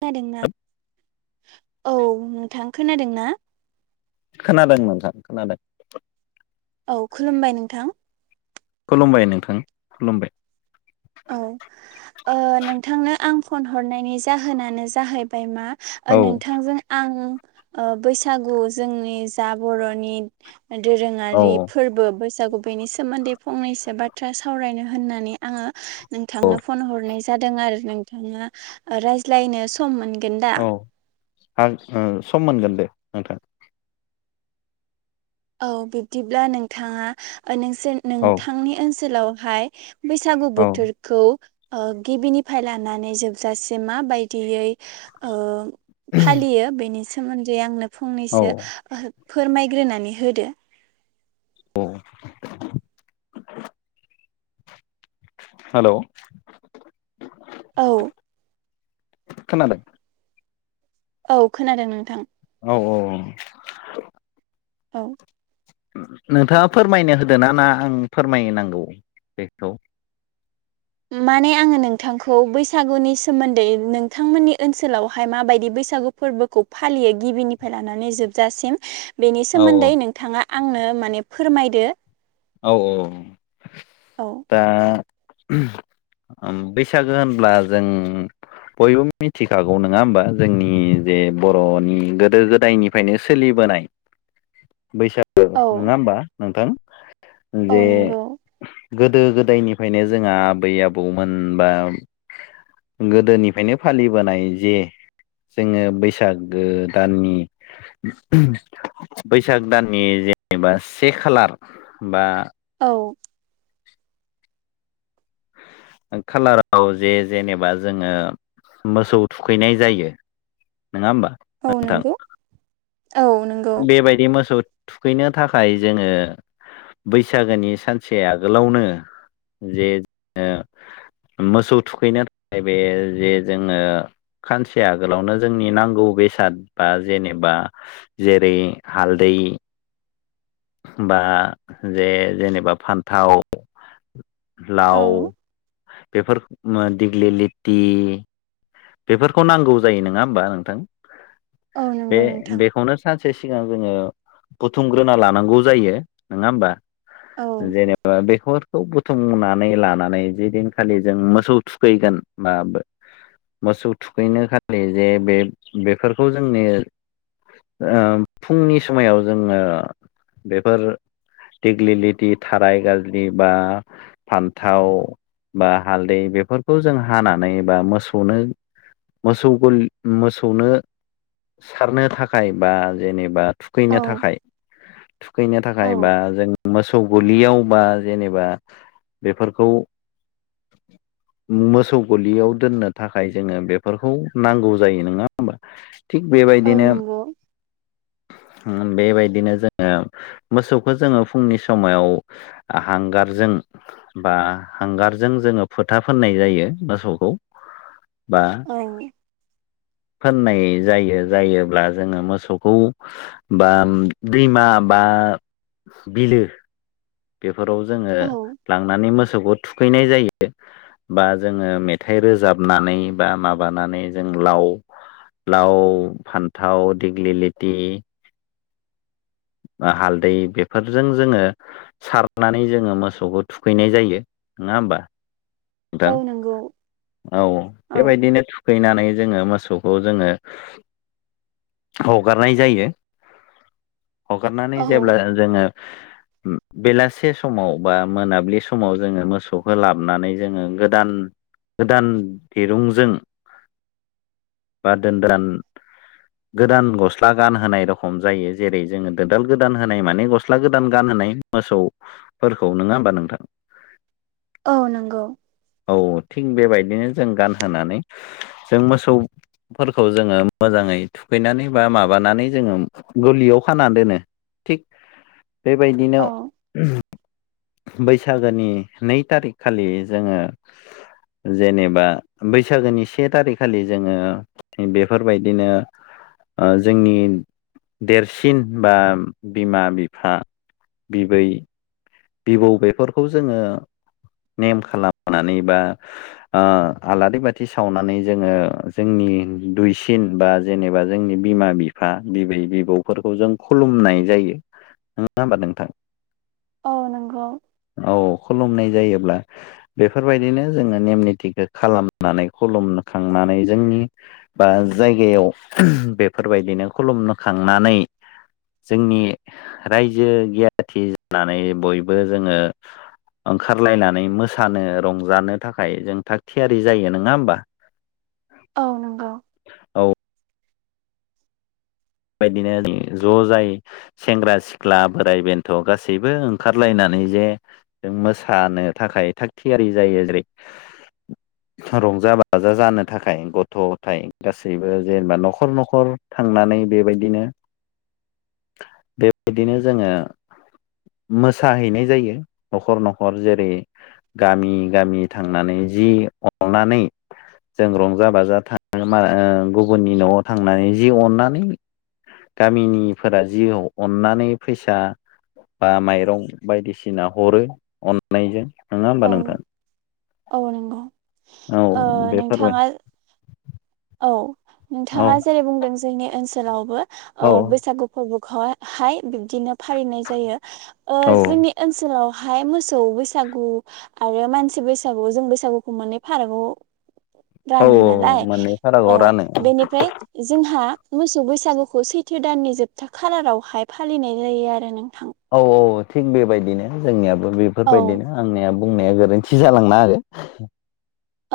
खोनादोंना औ नोंथां खोनादोंना खोनादों नोंथां खोनादों औ खुलुमबाय नोंथां खुलुमबाय नोंथां खुलुमबाय औ नोंथांनो ओ आं फन हरनायनि जाहोनानो जाहैबाय मा औ नोंथांजों आं बैसागु जोंनि जा बर'नि औ दोरोंङारि फोर्बो बै सागो बेनि सोमोन्दै फंनैसो बाथ्रा सावरायनो होननानै आंङो औ नोंथांनो फन हरनाय जादों आरो नोंथाङा रायज्लायनो सम मोन औ आ सम मोनगोन दे नोंथां औ बिब्दिब्ला नोंथाङा नोंसोर औ नोंथांनि ओनसोलावहाय बैसागु औ बोथोरखौ ओ गिबिनिफ्राय लानानै जोबजासे माबायदियै ओ फालियो बेनि सोमोन्दै आंनो औ फंनैसो फोरमायग्रोनानै होदो औ [unintelligible] हेलौ औ [unintelligible] खोनादों औ खोनादों नोंथां औ औ औ औ नोंथाङा फोरमायनो होदोना ना आं फोरमायनांगौ बेखौ [unintelligible] माने आंङो नोंथांखौ बैसागुनि सोमोन्दै नोंथांमोननि ओनसोलावहाय माबायदि बै सागु फोर्बोखौ फालियो गिबिनिफ्राय लानानै जोबजासिम बेनि औ सोमोन्दै नोंथाङा आंनो माने फोरमायदो। औ औ औ दा बैसागो होनब्ला जों बयबो मिथिखागौ नंङा होमबा जोंनि जे बर'नि गोदो गोदायनिफ्रायनो सोलि बोनाय बैसागो औ नंङा होमबा नोंथां औ जे नंगौ गोदो गोदायनिफ्रायनो जोंहा आबै आबौमोन बा गोदोनिफ्रायनो फालिबोनाय जे जोंङो बैसागो दाननि बैसाग दाननि जेनेबा से खालार बा औ खालाराव जे जेनेबा जोंङो मोसौ थुखैनाय जायो नंङा होमबा औ नोंथां नंगौ औ नंगौ बेबायदि मोसौ थुखैनो थाखाय जोंङो बैसागोनि सानसे आगोलावनो जे ओ मोसौ थुखैनो थाखाय बे जे जोंङो खानसे आगोलावनो जोंनि नांगौ बेसाद बा जेनेबा जेरै हालदै बा जे जेनेबा फान्थाव औ लाव बेफोर दिग्लि लिटि बेफोरखौ नांगौ जायो नङा होमबा नोंथां औ बे नंगौ नोंथां बेखौनो सानसे सिगां जोङो बुथुमग्रोना लानांगौ जायो नङा होमबा औ जेनेबा बेखौ खौ बुथुमनानै लानानै जदिनखालि जों मोसौ थुखैगोन बा मोसौ थुखैनो खालि जे बे बेफोरखौ जोंनि ओ फुंनि समायाव जोङो बेफोर दिगलिलिटि थाराय गाज्रि बा फान्थाव बा हालदै बेफोरखौ जों हानानै बा मोसौ नो सौनो मोसौ मोसौनो सारनो थाखाय बा जेनेबा औ थुखैनो थाखाय थुखैनो औ थाखाय बा जों मोसौ मोसौ गलियाव बा जेनेबा बेफोरखौ मोसौ गलियाव दोननो थाखाय जोङो बेफोरखौ नांगौ जायो नङा होनबा औ बेबायदिनो नंगौ बेबायदिनो जोङो मोसौखौ जोङो फुंनि समाव आहां गारजों बा हांगारजों जोङो फोथा फोननाय जायो मोसौखौ बा औ फोननाय जायो जायोब्ला जोङो मोसौखौ बा दैमा बा आ बिलो बेफोराव जोङो औ लांनानै मोसौखौ थुखैनाय जायो बा जोङो मेथाइ रोजाबनानै बा माबानानै जों लाव लाव फान्थाव दिग्लि लेथि बा हालदै बेफोरजों जोङो सारनानै जोङो मोसौखौ थुखैनाय जायो नङा होमबा नोंथां औ नंगौ औ औ बेबायदिनो थुखैनानै जोङो मोसौखौ जोङो हगारनाय जायो हगारनानै औ जेब्ला जोङो बेलासे समाव बा मोनाबिलि समाव जोङो मोसौखौ लाबनानै जोङो गोदान गोदान दिरुंजों बा दोनदान गोदान गस्ला गान होनाय रखम जायो जेरै जोङो [inaudible] गोदान होनाय माने गस्ला गोदान गान [inaudible] सौफोरखौ नङा होमबा नोंथां औ नंगौ औ थिग बेबायदिनो जों गानहोनानै जों मोसौ फोरखौ जोङो मोजाङै थुखैनानै बा माबानानै जोङो गलियाव खाना दोनो थिग बेबायदिनो औ बैसागोनि नै थारिख खालि जोङो जेनेबा बैसागोनि से थारिखखालि जोङो बेफोरबायदिनो जोंनि देरसिन बा बिमा बिफा बिबै बिबौ बेफोरखौ जोङो नेम खालामनानै बा आलारि बाथि सावनानै जोङो जोंनि दुइसिन बा जेनेबा जोंनि बिमा बिफा बिबै बिबौफोरखौ जों खुलुमनाय जायो नङा होमबा नोंथां औ नंगौ औ खुलुमनाय जायोब्ला बेफोरबायदिनो जोङो नेम निथिखौ खालामनानै खुलुम खांनानै जोंनि बा जायगायाव बेफोरबायदिनो खुलुमनो खांनानै जोंनि रायजो गियाथि जानानै बयबो जोङो ओंखारलायनानै मोसानो रंजानो थाखाय जों थाग थियारि जायो नङा होमबा [inaudible] औ नंगौ। औ। बेबायदिनो ज' जाय सेंग्रा सिख्ला बोराय बेन्थ' गासैबो ओंखारलायना नैजे जों मोसानो थाखाय थाग थियारि जायो जेरै रंजा बाजा जानो थाखाय गथ' गथाय गासैबो जेनेबा न'खर न'खर थांनानै बेबायदिनो बेबायदिनो जोङो मोसाहैनाय जायो न'खर न'खर जेरै गामि गामि थांनानै जि अननानै जों रंजा बाजा थाङो आ गुबुननि न'आव थांनानै जि अननानै गामिनिफोरा जि अननानै फैसा बा माइरं बायदिसिना हरो अननायजों नङा होमबा औ नोंथां औ नंगौ ओ बेफोरबो। औ नोंथाङा जेरै बुंदों जोंनि ओनसोलावबो ओ औ बैसागु फोरबो हाय बिब्दिनो फालिनाय जायो ओ औ जोंनि ओनसोलाव हाय मोसौ बैसागु आरो मानसि बैसागु जों बैसागुखौ माने फारागआव औ रानो नालाय मोननै औ फारागाव रानो बेनिफ्राय जों हा मोसौ बैसागुखौ सैथो दाननि जोबथा खालारावहाय फालिनाय जायो आरो नों औ औ थिग बेबायदिनो जोंनियाबो औ बेफोरबायदिनो आंनियाबो बुंनाया गोरोन्थि जालांनो हागो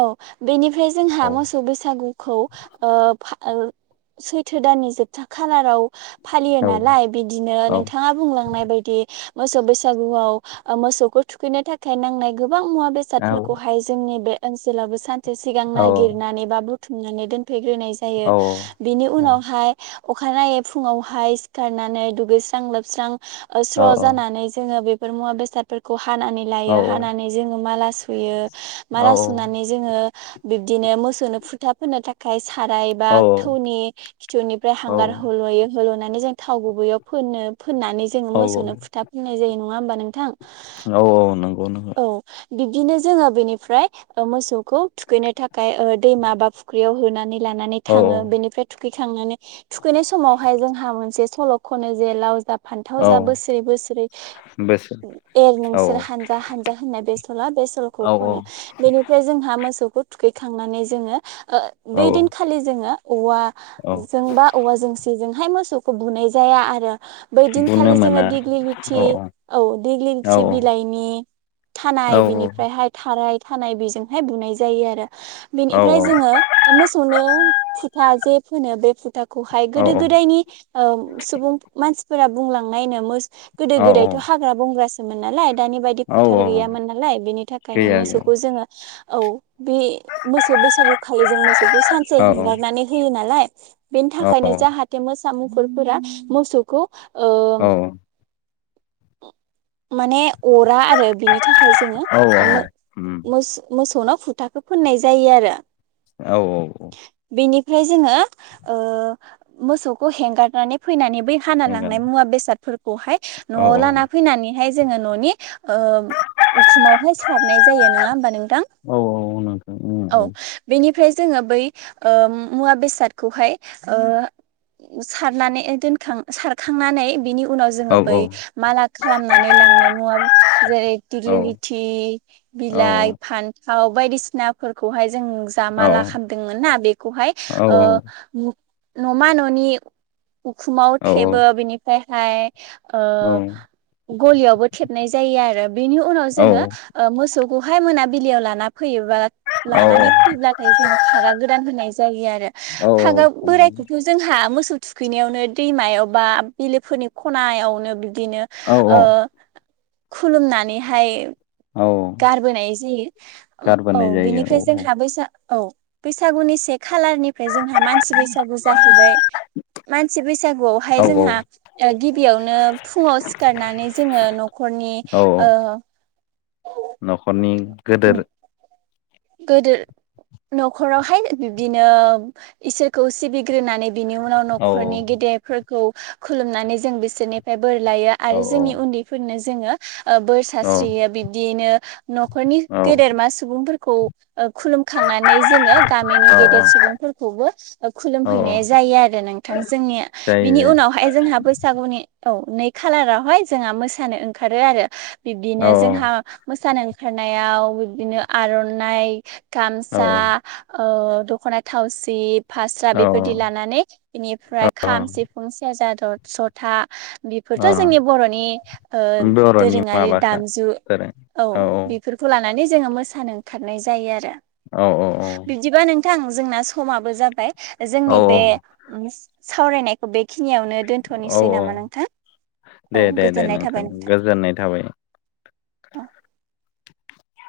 औ बेनिफ्राय जोंहा मोसौ बैसागु खौ ओ फा ओ सैथो दाननि जोबथा खालाराव फालियो औ नालाय बिदिनो नोंथाङा बुंलांनाय बायदि मोसौ बैसागुआव ओ मोसौखौ थुखैनो थाखाय नांनाय गो बां मुवा औ बेसादफोरखौहाय जोंनि बे ओनसोलावबो सानसे सिगां औ नागिरनानै बा बुथुमनानै दोन फैग्रोनाय जायो औ बिनि उनावहाय अखानायनायै फुङावहाय सिखारनानै दुगैस्रां लोबस्रां औ स्र' जानानै जोङो बे मुवा बेसादफोरखौ हानानै औ लायो हानानै जोङो माला सुयो औ माला सु नानै जोङो बिबदिनो मोसौनो फुथा फोननो थाखाय साराय बा औ थौनि खिथौनिफ्राय हांगार होल'यो होल'नानै जों थाव गुबैयाव फोनो फोननानै जोङो औ मोसौनो फुथा फुननाय जायो नङा होमबा नोंथां? औ औ नंगौ नंगौ। औ बिब्दिनो जोङो बेनिफ्राय ओ मोसौखौ थुखैनो थाखाय ओ दैमा बा फुख्रियाव होनानै लानानै औ थाङो औ बेनिफ्राय थुखैखांनानै थुखैनाय समावहाय जोंहा मोनसे सल' खनो जे लाव जा फान्थाव औ जा बोसोरै बोसोरै बोसोर एर औ नोंसोर हा हानजा होननाय बे सल' बे सल'खौ औ खनो बेनिफ्राय जोंहा मोसौ खौ थुखैखांनानै जोङो ओ औ बै दिनखालि जोङो औ औवाजों बा औवा जोंसिजोंहाय मोसौखौ बुनाय जाया आरो। बुनो बैदिनखालि जोङो मोना औ दिग्लिलिथि औ औ दिग्लि औ लिथि बिलाइनि औ थानाय बिनिफ्रायहाय थाराय थानाय बेजोंहाय बुनाय जायो आरो। औ बेनिफ्राय जोङो मोसौनो फुथा जे फोनो बेुफुथा थाखौहाय औ गोदो गोदायनि ओ सुबुं मानसिफोरा बुंलांनायनो गोदो औ गोदायथ' हाग्रा बंग्रासोमोन नालाय दानि बायदि औ फोथार औ गैयामोन नालाय बेनि थाखायनो गैया गैया मोसौखौ जोङो औ बे मोसौ बैसागुखालि जों मोसौखौ सानसे औ हेंगारनानै होयो नालाय‌ बेनि औ थाखायनो जाहाथे मोसा मुफुरफोरा मोसौखौ औ। माने अरा आरो बिनि थाखाय जोङो औ ओ मो उम मोसौ मोसौनाव फुथाखौ फोननाय जायो आरो। औ औ औ। बेनिफ्राय जोङो ओ मोसौखौ हेंगारनानै फैनानै बै हाना नंगोन लांनाय मुवा बेसादफोरखौहाय औ न'आव औ लाना फैनानैहाय जोङो न'नि ओ उखुमावहाय सिथाबनाय जायो नङा होमबा नोंथां औ नोंथां उम औ बेनि ओमफ्राय जोङो बै ओ मुवा बेसादखौहाय ओ सारनानै दोनखां सारखांनानै बिनि उनाव औ जोङो बै माला खालामनानै लांनाय मुवा जेरै औ तलिलिथि औ बिलाइ फान्थाव बायदिसिनाफोरखौहाय जों ज औ माला औ खालामदोंमोन ना बेखौहाय ओ न'मा न'नि उखुमाव थेबो बिनिफ्रायहाय ओ गलियावबो थेबनाय जायो आरो बेनि उनाव जोङो ओ मोसौ गहाय मोनाबिलियाव लाना फैयोबा लानानै फैब्लाथाय जोंनो पागा गोदान होनाय जायो आरो पागआ बोराय बेथ' जोंहा मोसौ थुखैनायावनो दैमायाव बा बिलेफोरनि खनायावनो बिदिनो खुलुमनानैहाय गारबोनाय जायो औ गारबोनाय जायो बेनिफ्राय औ जोंहाबैसा औ बैसागुनि से खालारनिफ्राय जोंहा मानसि बैसागु जाहैबाय मानसि बैसागुआवहाय औ जोंहा गिबियावनो फुङाव सिखारनानै जोङो न'खरनि औ न'खरनि गोदोर गोदोर न'खरावहाय बिब्दिनो इसोरखौ सिबिग्रोनानै बिनि उनाव औ न'खरनि गेदेरफोरखौ खुलुमनानै जों बिसोरनिफ्राय बोर लायो औ आरो जोंनि उन्दैफोरनो जोङो बोर औ सास्रियो बिदियैनो न'खरनि औ गेदेरमा सुबुंफोरखौ खुलुमखांनानै जोङो गामिनि औ गेदेर सुबुंफोरखौबो खुलुम औ औ हैैनाय जायो आरो ना थांसालनि जायो बिनि जायो उनावहाय जोंहा बैसागुनि औ नै खालारावहाय जोंहा मोसानो ओंखारो आरो औ बिब्दिनो जोंहा मोसानो खारनायाव बिदिनो आर'नाइ औ गामसा ओ दख'ना थावसि फास्रा औ बेफोरदि लानानै बेनिफ्राय औ खाम सिफुं सेरजा जथा बेफोरथ' औ जोंनि बर'नि ओ बर'नि दोरोङारि माबाखा दामजु दोरों औ बेफोरखौ लानानै जोङो मोसानो ओंखारनाय जायो आरो औ औ बिदिबा नोंथां जोंना समाबो जाबाय औ जोंनि बे उ सावरायनायखौ बेखिनियावनो औ औ दोनथ'नोसै औ नामा नोंथां औ दे दे दे गोजोननाय थाबाय नोंथां गोजोननाय थाबाय औ